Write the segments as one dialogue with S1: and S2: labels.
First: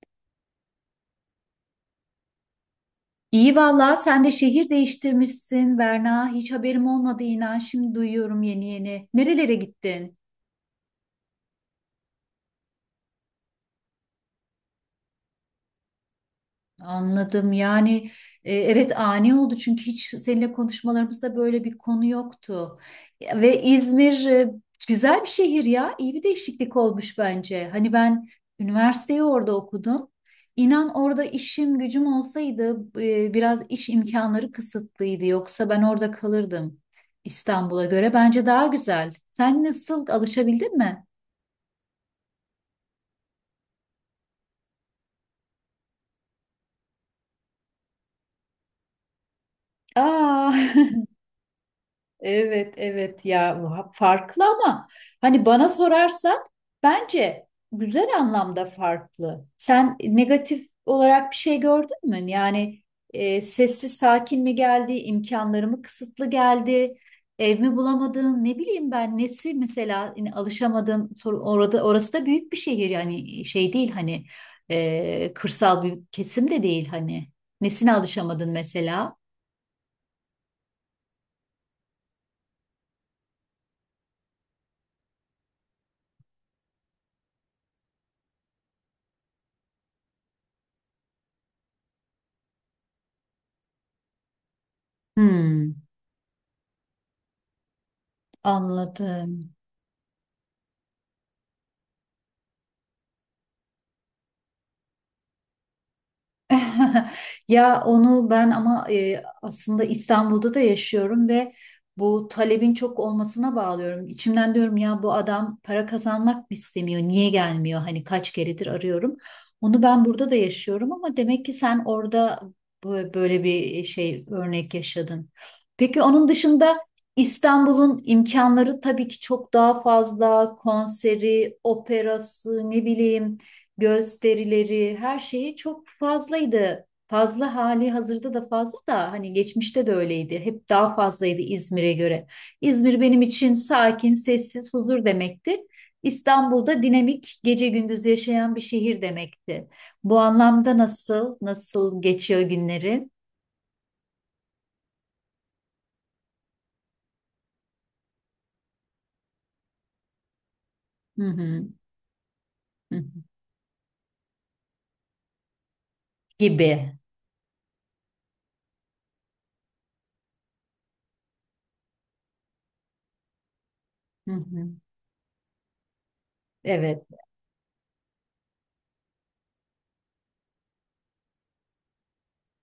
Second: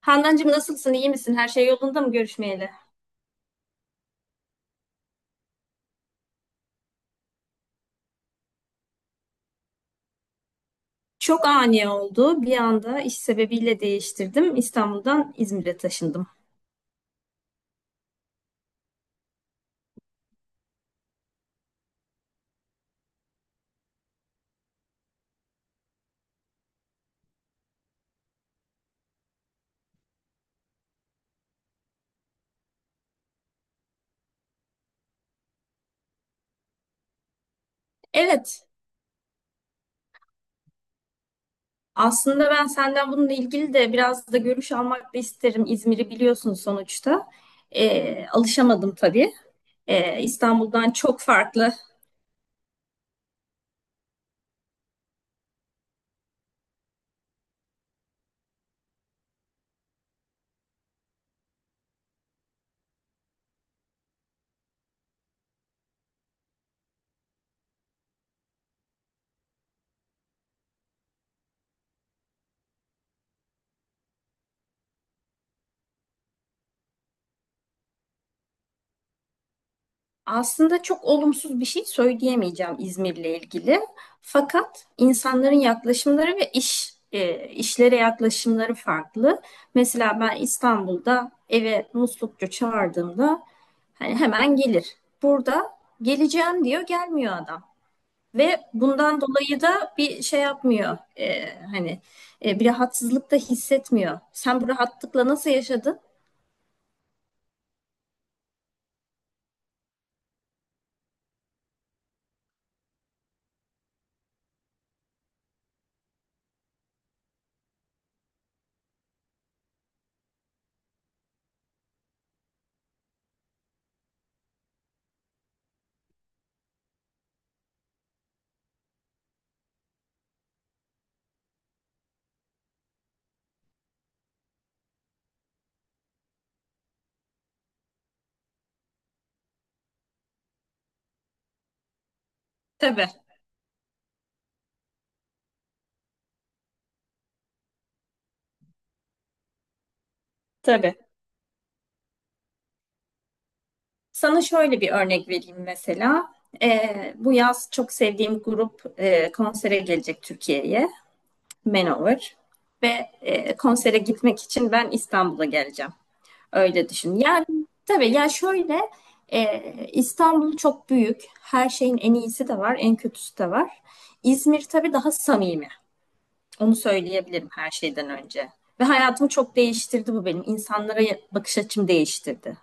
S1: Handancığım nasılsın, İyi misin? Her şey yolunda mı görüşmeyeli?
S2: İyi vallahi sen de şehir değiştirmişsin Berna. Hiç haberim olmadı inan. Şimdi duyuyorum yeni yeni. Nerelere gittin?
S1: Çok ani oldu. Bir anda iş sebebiyle değiştirdim. İstanbul'dan İzmir'e taşındım.
S2: Anladım. Yani evet ani oldu çünkü hiç seninle konuşmalarımızda böyle bir konu yoktu. Ve İzmir güzel bir şehir ya. İyi bir değişiklik olmuş bence. Hani ben üniversiteyi orada okudum. İnan orada işim gücüm olsaydı biraz iş imkanları kısıtlıydı. Yoksa ben orada kalırdım. İstanbul'a göre bence daha
S1: Evet,
S2: güzel. Sen nasıl alışabildin mi?
S1: aslında ben senden bununla ilgili de biraz da görüş almak da isterim. İzmir'i biliyorsun sonuçta. Alışamadım tabii.
S2: Aa.
S1: İstanbul'dan çok farklı.
S2: Evet evet ya bu farklı ama hani bana sorarsan bence güzel anlamda farklı. Sen negatif olarak bir şey gördün mü? Yani sessiz sakin mi geldi, imkanları mı kısıtlı geldi, ev mi bulamadın, ne bileyim ben nesi mesela yine alışamadın orada orası da büyük bir şehir yani şey değil hani kırsal bir kesim de değil hani nesine alışamadın mesela?
S1: Aslında çok olumsuz bir şey söyleyemeyeceğim İzmir'le ilgili. Fakat insanların yaklaşımları ve işlere yaklaşımları farklı. Mesela ben İstanbul'da eve muslukçu çağırdığımda hani hemen gelir. Burada
S2: Hmm,
S1: geleceğim diyor, gelmiyor adam. Ve bundan
S2: anladım.
S1: dolayı da bir şey yapmıyor. Hani bir rahatsızlık da hissetmiyor. Sen bu rahatlıkla nasıl yaşadın?
S2: Ya onu ben ama aslında İstanbul'da da yaşıyorum ve bu talebin çok olmasına bağlıyorum. İçimden diyorum ya bu adam para kazanmak mı istemiyor? Niye gelmiyor? Hani kaç keredir arıyorum. Onu ben burada da yaşıyorum ama demek ki sen orada böyle bir şey örnek yaşadın. Peki onun dışında İstanbul'un imkanları tabii ki çok daha fazla konseri, operası, ne bileyim gösterileri, her şeyi çok fazlaydı. Fazla hali hazırda da fazla da hani geçmişte de öyleydi. Hep daha fazlaydı İzmir'e göre. İzmir
S1: Tabii,
S2: benim için sakin, sessiz, huzur demektir. İstanbul'da dinamik, gece gündüz yaşayan bir şehir demekti. Bu anlamda
S1: tabii.
S2: nasıl geçiyor günlerin?
S1: Sana şöyle bir örnek vereyim mesela. Bu yaz çok sevdiğim grup konsere gelecek Türkiye'ye,
S2: Hı hı,
S1: Manowar.
S2: hı hı.
S1: Ve konsere gitmek için ben İstanbul'a geleceğim. Öyle
S2: Gibi.
S1: düşün. Yani tabii ya şöyle, e, İstanbul çok büyük. Her şeyin en iyisi de var, en kötüsü de var.
S2: Hı
S1: İzmir
S2: hı.
S1: tabii daha samimi. Onu
S2: Evet.
S1: söyleyebilirim her şeyden önce. Ve hayatımı çok değiştirdi bu benim. İnsanlara bakış açım değiştirdi.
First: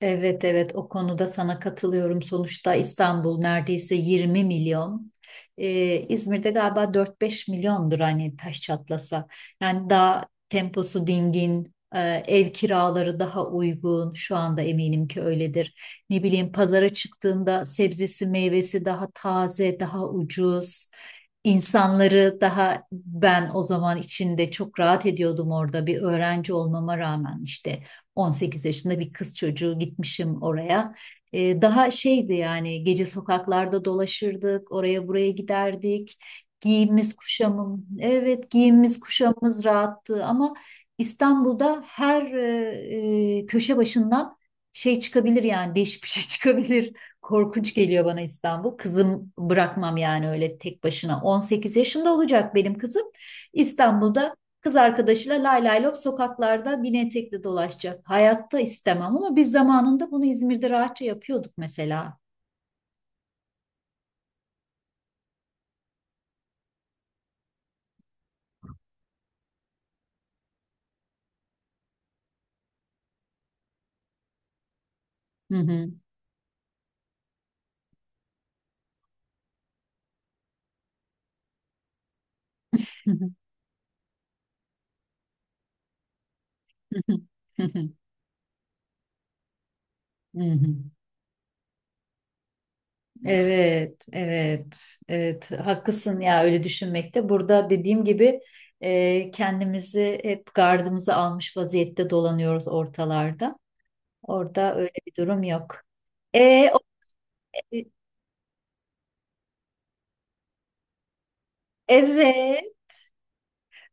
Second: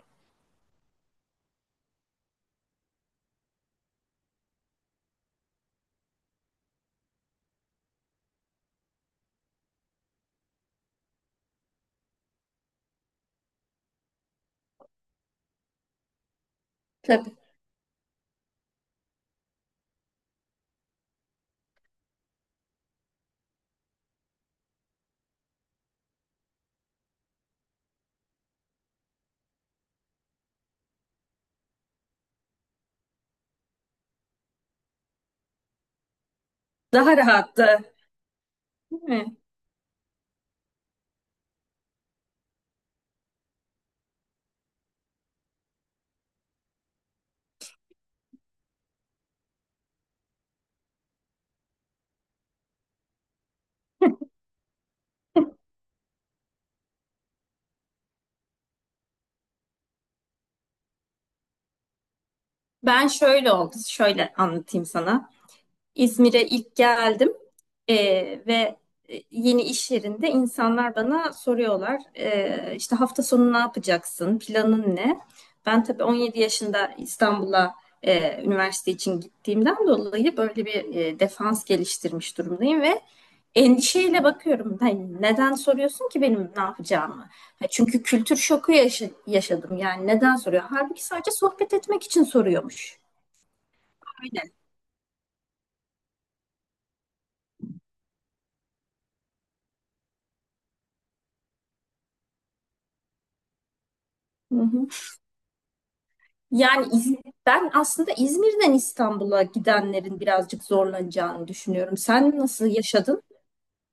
S2: Evet evet o konuda sana katılıyorum. Sonuçta İstanbul neredeyse 20 milyon. İzmir'de galiba 4-5 milyondur hani taş çatlasa. Yani daha temposu dingin, ev kiraları daha uygun. Şu anda eminim ki öyledir. Ne bileyim pazara
S1: Tabii.
S2: çıktığında sebzesi meyvesi daha taze, daha ucuz. İnsanları daha ben o zaman içinde çok rahat ediyordum orada bir öğrenci olmama rağmen işte 18 yaşında bir kız çocuğu gitmişim oraya. Daha şeydi yani gece sokaklarda dolaşırdık, oraya buraya giderdik. Giyimimiz
S1: Daha
S2: kuşamım,
S1: rahattı.
S2: evet giyimimiz kuşamımız rahattı ama İstanbul'da her köşe başından şey çıkabilir yani değişik bir şey çıkabilir. Korkunç geliyor bana İstanbul. Kızım bırakmam yani öyle tek başına. 18 yaşında olacak benim kızım. İstanbul'da kız arkadaşıyla lay lay lop sokaklarda mini etekli dolaşacak. Hayatta istemem ama biz zamanında bunu İzmir'de rahatça yapıyorduk mesela.
S1: Ben şöyle oldu, şöyle anlatayım sana. İzmir'e ilk geldim ve yeni iş yerinde insanlar bana soruyorlar, işte hafta sonu ne yapacaksın, planın ne?
S2: Hı
S1: Ben
S2: hı.
S1: tabii 17 yaşında İstanbul'a üniversite için gittiğimden dolayı böyle bir defans geliştirmiş durumdayım ve endişeyle bakıyorum. Hani neden soruyorsun ki benim ne yapacağımı? Ha, çünkü kültür şoku yaşadım yani, neden
S2: Hı
S1: soruyor?
S2: hı.
S1: Halbuki sadece sohbet etmek için soruyormuş.
S2: Evet,
S1: Aynen.
S2: evet, evet. Haklısın ya öyle düşünmekte. Burada dediğim gibi kendimizi hep gardımızı almış vaziyette dolanıyoruz ortalarda.
S1: Hı
S2: Orada
S1: hı.
S2: öyle bir durum yok. E, o-
S1: Yani İz- Ben aslında İzmir'den İstanbul'a gidenlerin birazcık zorlanacağını düşünüyorum. Sen
S2: evet.
S1: nasıl yaşadın?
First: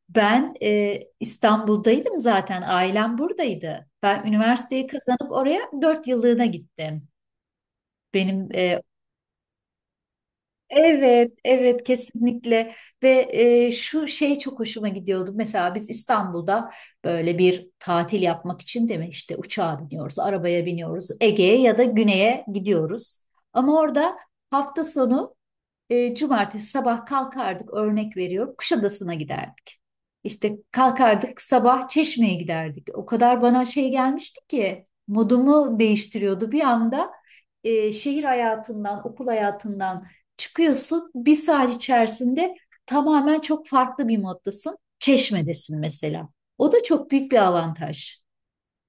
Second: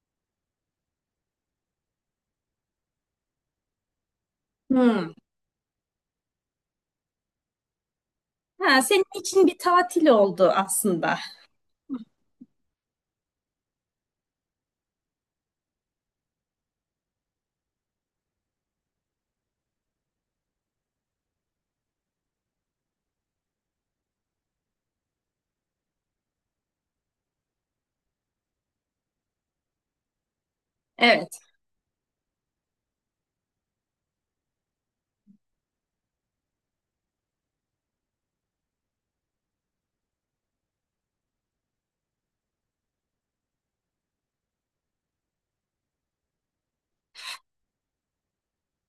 S2: Ben İstanbul'daydım zaten, ailem buradaydı. Ben üniversiteyi
S1: Hmm.
S2: kazanıp oraya 4 yıllığına gittim. Benim
S1: Ha, senin için bir tatil oldu aslında.
S2: evet, evet kesinlikle ve şu şey çok hoşuma gidiyordu. Mesela biz İstanbul'da böyle bir tatil yapmak için değil mi? İşte uçağa biniyoruz, arabaya biniyoruz, Ege'ye ya da güneye gidiyoruz. Ama orada hafta sonu cumartesi sabah kalkardık örnek veriyorum Kuşadası'na giderdik. İşte
S1: Evet.
S2: kalkardık sabah Çeşme'ye giderdik. O kadar bana şey gelmişti ki modumu değiştiriyordu bir anda. Şehir hayatından, okul hayatından çıkıyorsun. Bir saat içerisinde tamamen çok farklı bir moddasın. Çeşme'desin mesela. O da çok büyük bir avantaj.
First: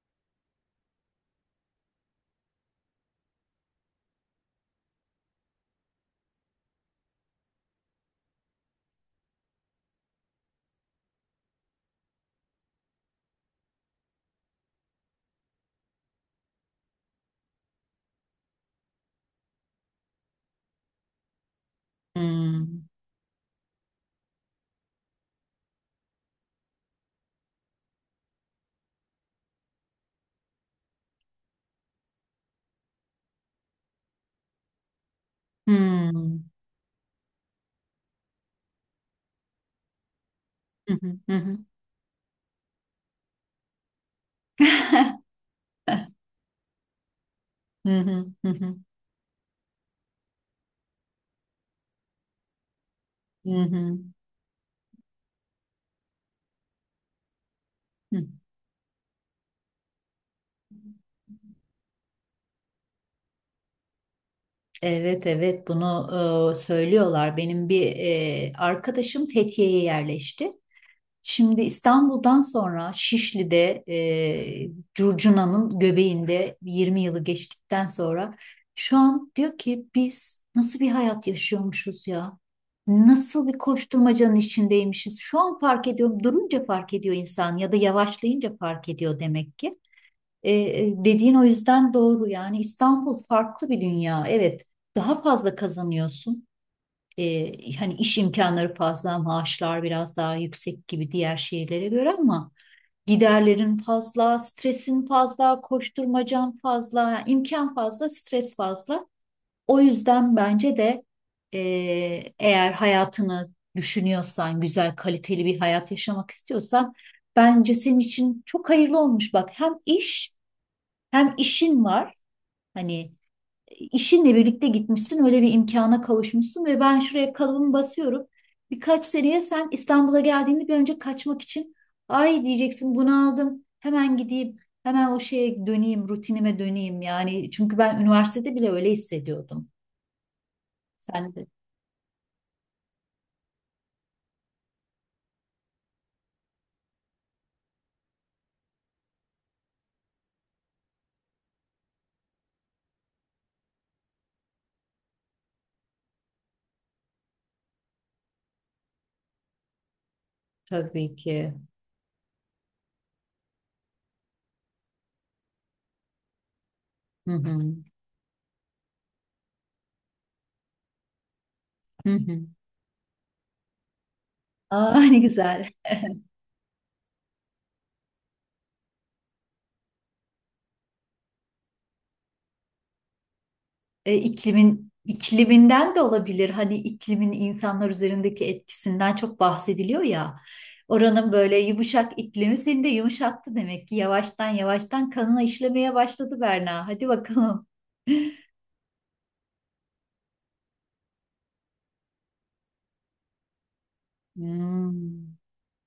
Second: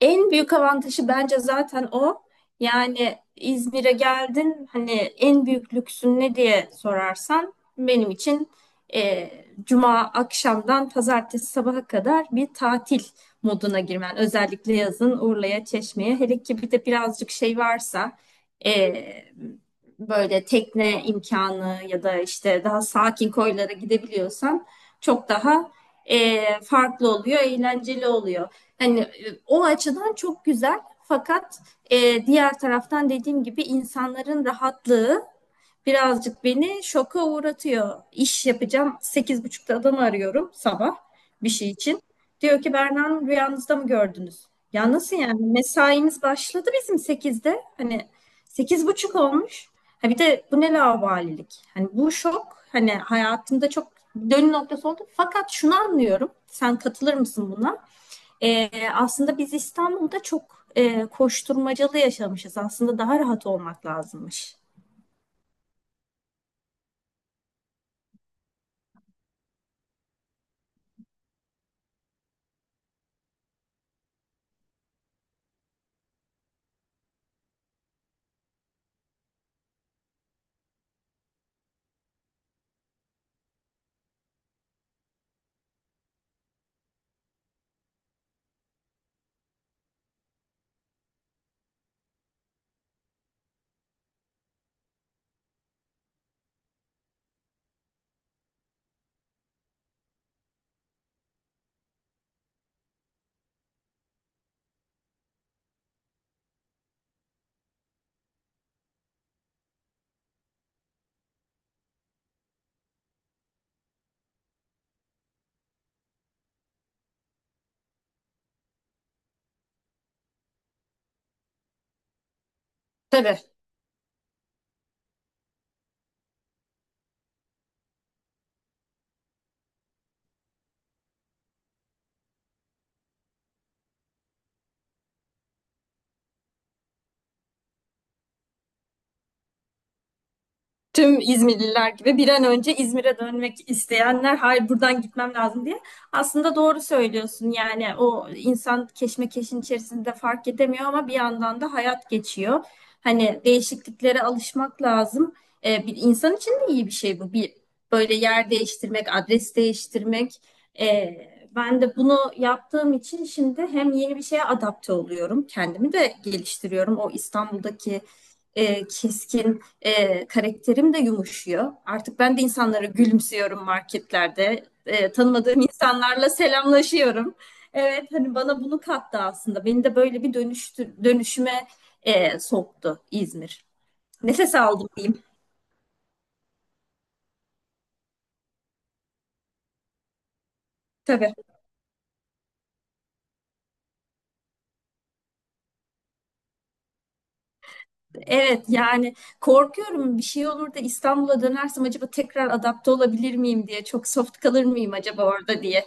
S1: En büyük avantajı bence zaten o. Yani İzmir'e geldin hani, en büyük lüksün ne diye sorarsan benim için e, cuma akşamdan pazartesi sabaha kadar bir tatil moduna girmen. Özellikle yazın Urla'ya, Çeşme'ye, hele ki bir de birazcık şey varsa, e, böyle tekne imkanı ya da işte daha
S2: Hmm.
S1: sakin koylara gidebiliyorsan çok daha farklı oluyor, eğlenceli oluyor. Hani o açıdan çok güzel. Fakat diğer taraftan dediğim gibi insanların rahatlığı birazcık
S2: Hmm.
S1: beni şoka uğratıyor. İş yapacağım. Sekiz buçuk'ta adamı arıyorum
S2: Hı
S1: sabah
S2: hı hı.
S1: bir
S2: Hı.
S1: şey için. Diyor ki Berna Hanım, rüyanızda mı gördünüz? Ya nasıl yani? Mesaimiz başladı bizim sekizde.
S2: Hı
S1: Hani
S2: hı hı hı.
S1: sekiz buçuk olmuş. Ha bir de bu ne laubalilik? Hani bu şok hani
S2: Hı
S1: hayatımda çok
S2: hı.
S1: dönüm noktası oldu. Fakat şunu anlıyorum. Sen katılır mısın buna? Aslında biz İstanbul'da çok koşturmacalı yaşamışız. Aslında daha rahat olmak lazımmış.
S2: Evet evet bunu söylüyorlar. Benim bir arkadaşım Fethiye'ye yerleşti. Şimdi İstanbul'dan sonra Şişli'de Curcuna'nın göbeğinde 20 yılı geçtikten sonra şu an diyor ki biz nasıl bir hayat yaşıyormuşuz ya? Nasıl bir koşturmacanın içindeymişiz? Şu an fark ediyorum. Durunca fark ediyor insan ya da yavaşlayınca fark ediyor demek ki. Dediğin o yüzden doğru yani İstanbul farklı bir dünya, evet, daha fazla kazanıyorsun. Hani iş imkanları fazla, maaşlar biraz daha yüksek gibi diğer şehirlere göre ama giderlerin fazla, stresin fazla, koşturmacan fazla, yani imkan fazla, stres fazla. O yüzden bence de e, eğer hayatını düşünüyorsan, güzel kaliteli bir hayat yaşamak istiyorsan bence senin için çok hayırlı olmuş, bak hem iş hem işin var, hani
S1: Tabii.
S2: işinle birlikte gitmişsin, öyle bir imkana kavuşmuşsun ve ben şuraya kalıbımı basıyorum. Birkaç seneye sen İstanbul'a geldiğinde bir önce kaçmak için ay diyeceksin bunaldım hemen gideyim, hemen o şeye döneyim, rutinime döneyim, yani çünkü ben üniversitede bile öyle hissediyordum.
S1: Tüm
S2: Sen de
S1: İzmirliler gibi bir an önce İzmir'e dönmek isteyenler, hayır buradan gitmem lazım diye. Aslında doğru söylüyorsun, yani o insan keşmekeşin içerisinde fark edemiyor ama bir yandan da hayat geçiyor. Hani değişikliklere alışmak lazım. Bir insan için de iyi bir şey bu. Bir böyle yer değiştirmek, adres değiştirmek.
S2: tabii ki.
S1: Ben de bunu yaptığım için şimdi hem yeni bir şeye adapte oluyorum, kendimi de geliştiriyorum. O
S2: Hı hı.
S1: İstanbul'daki keskin karakterim de yumuşuyor.
S2: Hı
S1: Artık ben
S2: hı.
S1: de insanlara gülümsüyorum marketlerde.
S2: Aa, ne
S1: Tanımadığım
S2: güzel.
S1: insanlarla selamlaşıyorum. Evet, hani bana bunu kattı aslında. Beni de böyle bir dönüştü, dönüşüme soktu İzmir.
S2: E,
S1: Nefes aldım
S2: iklimin
S1: diyeyim.
S2: ikliminden de olabilir. Hani iklimin insanlar üzerindeki etkisinden çok bahsediliyor ya. Oranın
S1: Tabii.
S2: böyle yumuşak iklimi seni de yumuşattı demek ki. Yavaştan yavaştan kanına işlemeye başladı Berna. Hadi bakalım.
S1: Evet, yani korkuyorum bir şey olur da İstanbul'a dönersem acaba tekrar adapte olabilir miyim diye. Çok soft kalır mıyım acaba
S2: Hmm,
S1: orada diye.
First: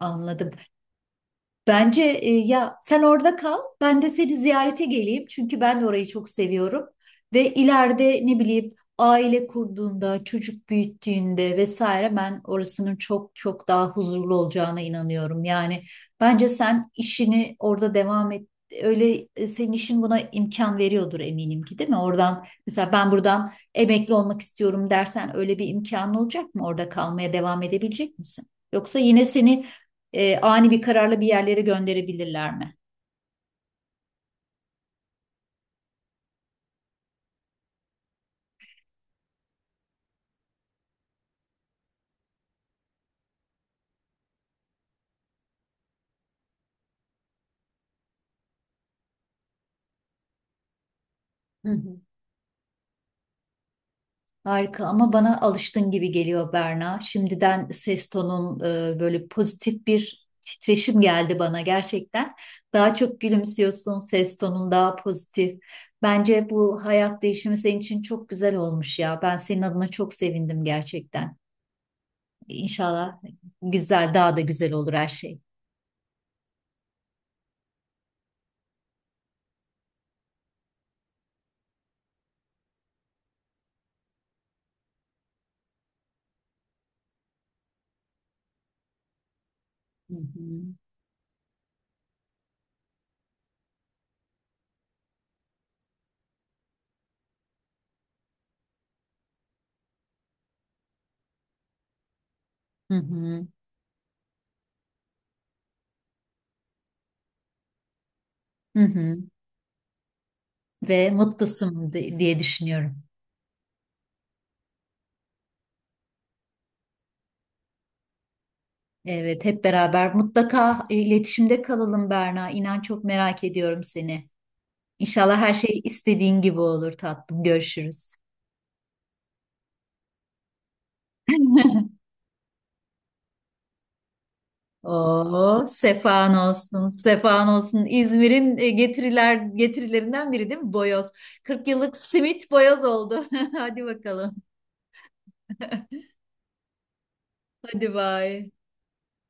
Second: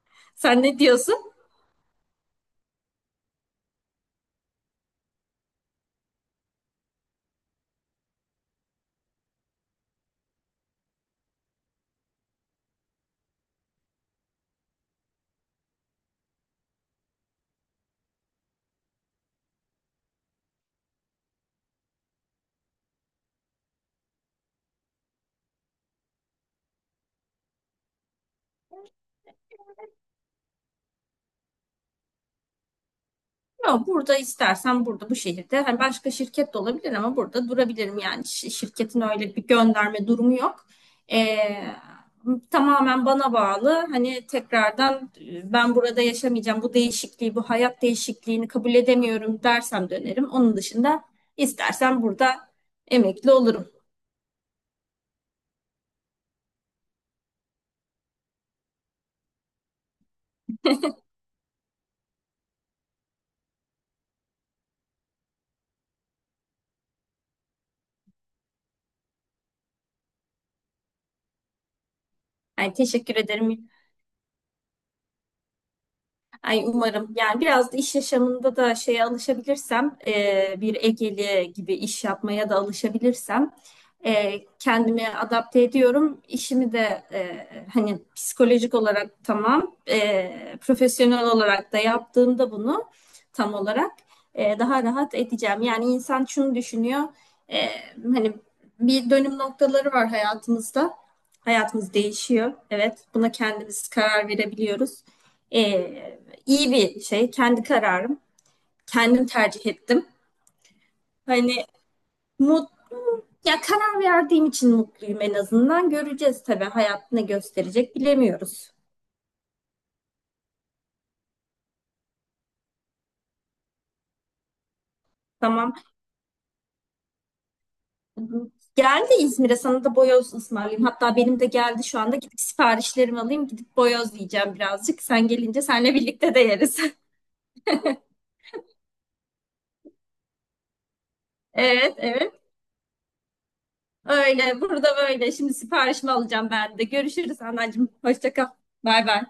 S2: anladım.
S1: Sen ne diyorsun?
S2: Bence ya sen orada kal, ben de seni ziyarete geleyim. Çünkü ben de orayı çok seviyorum. Ve ileride ne bileyim aile kurduğunda, çocuk büyüttüğünde vesaire ben orasının çok çok daha huzurlu olacağına inanıyorum. Yani bence sen işini orada devam et. Öyle senin işin buna imkan veriyordur eminim ki değil mi? Oradan mesela ben buradan emekli olmak istiyorum dersen öyle bir imkanın olacak mı? Orada kalmaya devam edebilecek misin? Yoksa yine seni ani bir kararla bir yerlere gönderebilirler mi?
S1: Yok, burada istersen burada bu şehirde hani başka şirket de olabilir ama burada durabilirim yani. Şirketin öyle bir gönderme durumu yok. Ee, Tamamen bana bağlı, hani tekrardan ben burada yaşamayacağım, bu değişikliği bu hayat değişikliğini kabul edemiyorum dersem dönerim. Onun dışında
S2: Hı hı.
S1: istersen burada emekli olurum.
S2: Harika ama bana alıştın gibi geliyor Berna. Şimdiden ses tonun böyle pozitif bir titreşim geldi bana gerçekten. Daha çok gülümsüyorsun, ses tonun daha pozitif. Bence bu hayat değişimi senin için çok güzel olmuş ya. Ben senin adına çok sevindim gerçekten.
S1: Yani teşekkür
S2: İnşallah
S1: ederim.
S2: güzel, daha da güzel olur her şey.
S1: Ay umarım. Yani biraz da iş yaşamında da şeye alışabilirsem, bir Egeli gibi iş yapmaya da alışabilirsem, e, kendimi adapte ediyorum. İşimi de hani psikolojik olarak tamam,
S2: Hı hı,
S1: profesyonel olarak da yaptığımda bunu tam olarak daha rahat edeceğim. Yani insan şunu düşünüyor, e, hani bir dönüm noktaları var hayatımızda. Hayatımız değişiyor.
S2: hı
S1: Evet, buna
S2: hı,
S1: kendimiz karar verebiliyoruz. E, İyi bir şey. Kendi kararım.
S2: hı hı.
S1: Kendim tercih ettim.
S2: Ve
S1: Hani
S2: mutlusun, diye düşünüyorum.
S1: mutlu ya, karar verdiğim için mutluyum en azından. Göreceğiz tabii, hayat ne gösterecek bilemiyoruz.
S2: Evet, hep beraber mutlaka iletişimde kalalım Berna. İnan çok merak ediyorum seni. İnşallah her
S1: Tamam.
S2: şey istediğin gibi olur tatlım. Görüşürüz.
S1: Geldi İzmir'e, sana da boyoz ısmarlayayım. Hatta benim de geldi şu anda. Gidip siparişlerimi alayım. Gidip boyoz yiyeceğim birazcık. Sen gelince
S2: Oo,
S1: seninle
S2: sefan
S1: birlikte de yeriz.
S2: olsun, sefan olsun. İzmir'in getirilerinden biri değil mi? Boyoz. Kırk
S1: Evet,
S2: yıllık
S1: evet.
S2: simit boyoz oldu. Hadi bakalım.
S1: Öyle. Burada böyle. Şimdi siparişimi alacağım ben de. Görüşürüz anneciğim.
S2: Hadi
S1: Hoşça kal.
S2: bay.
S1: Bay bay.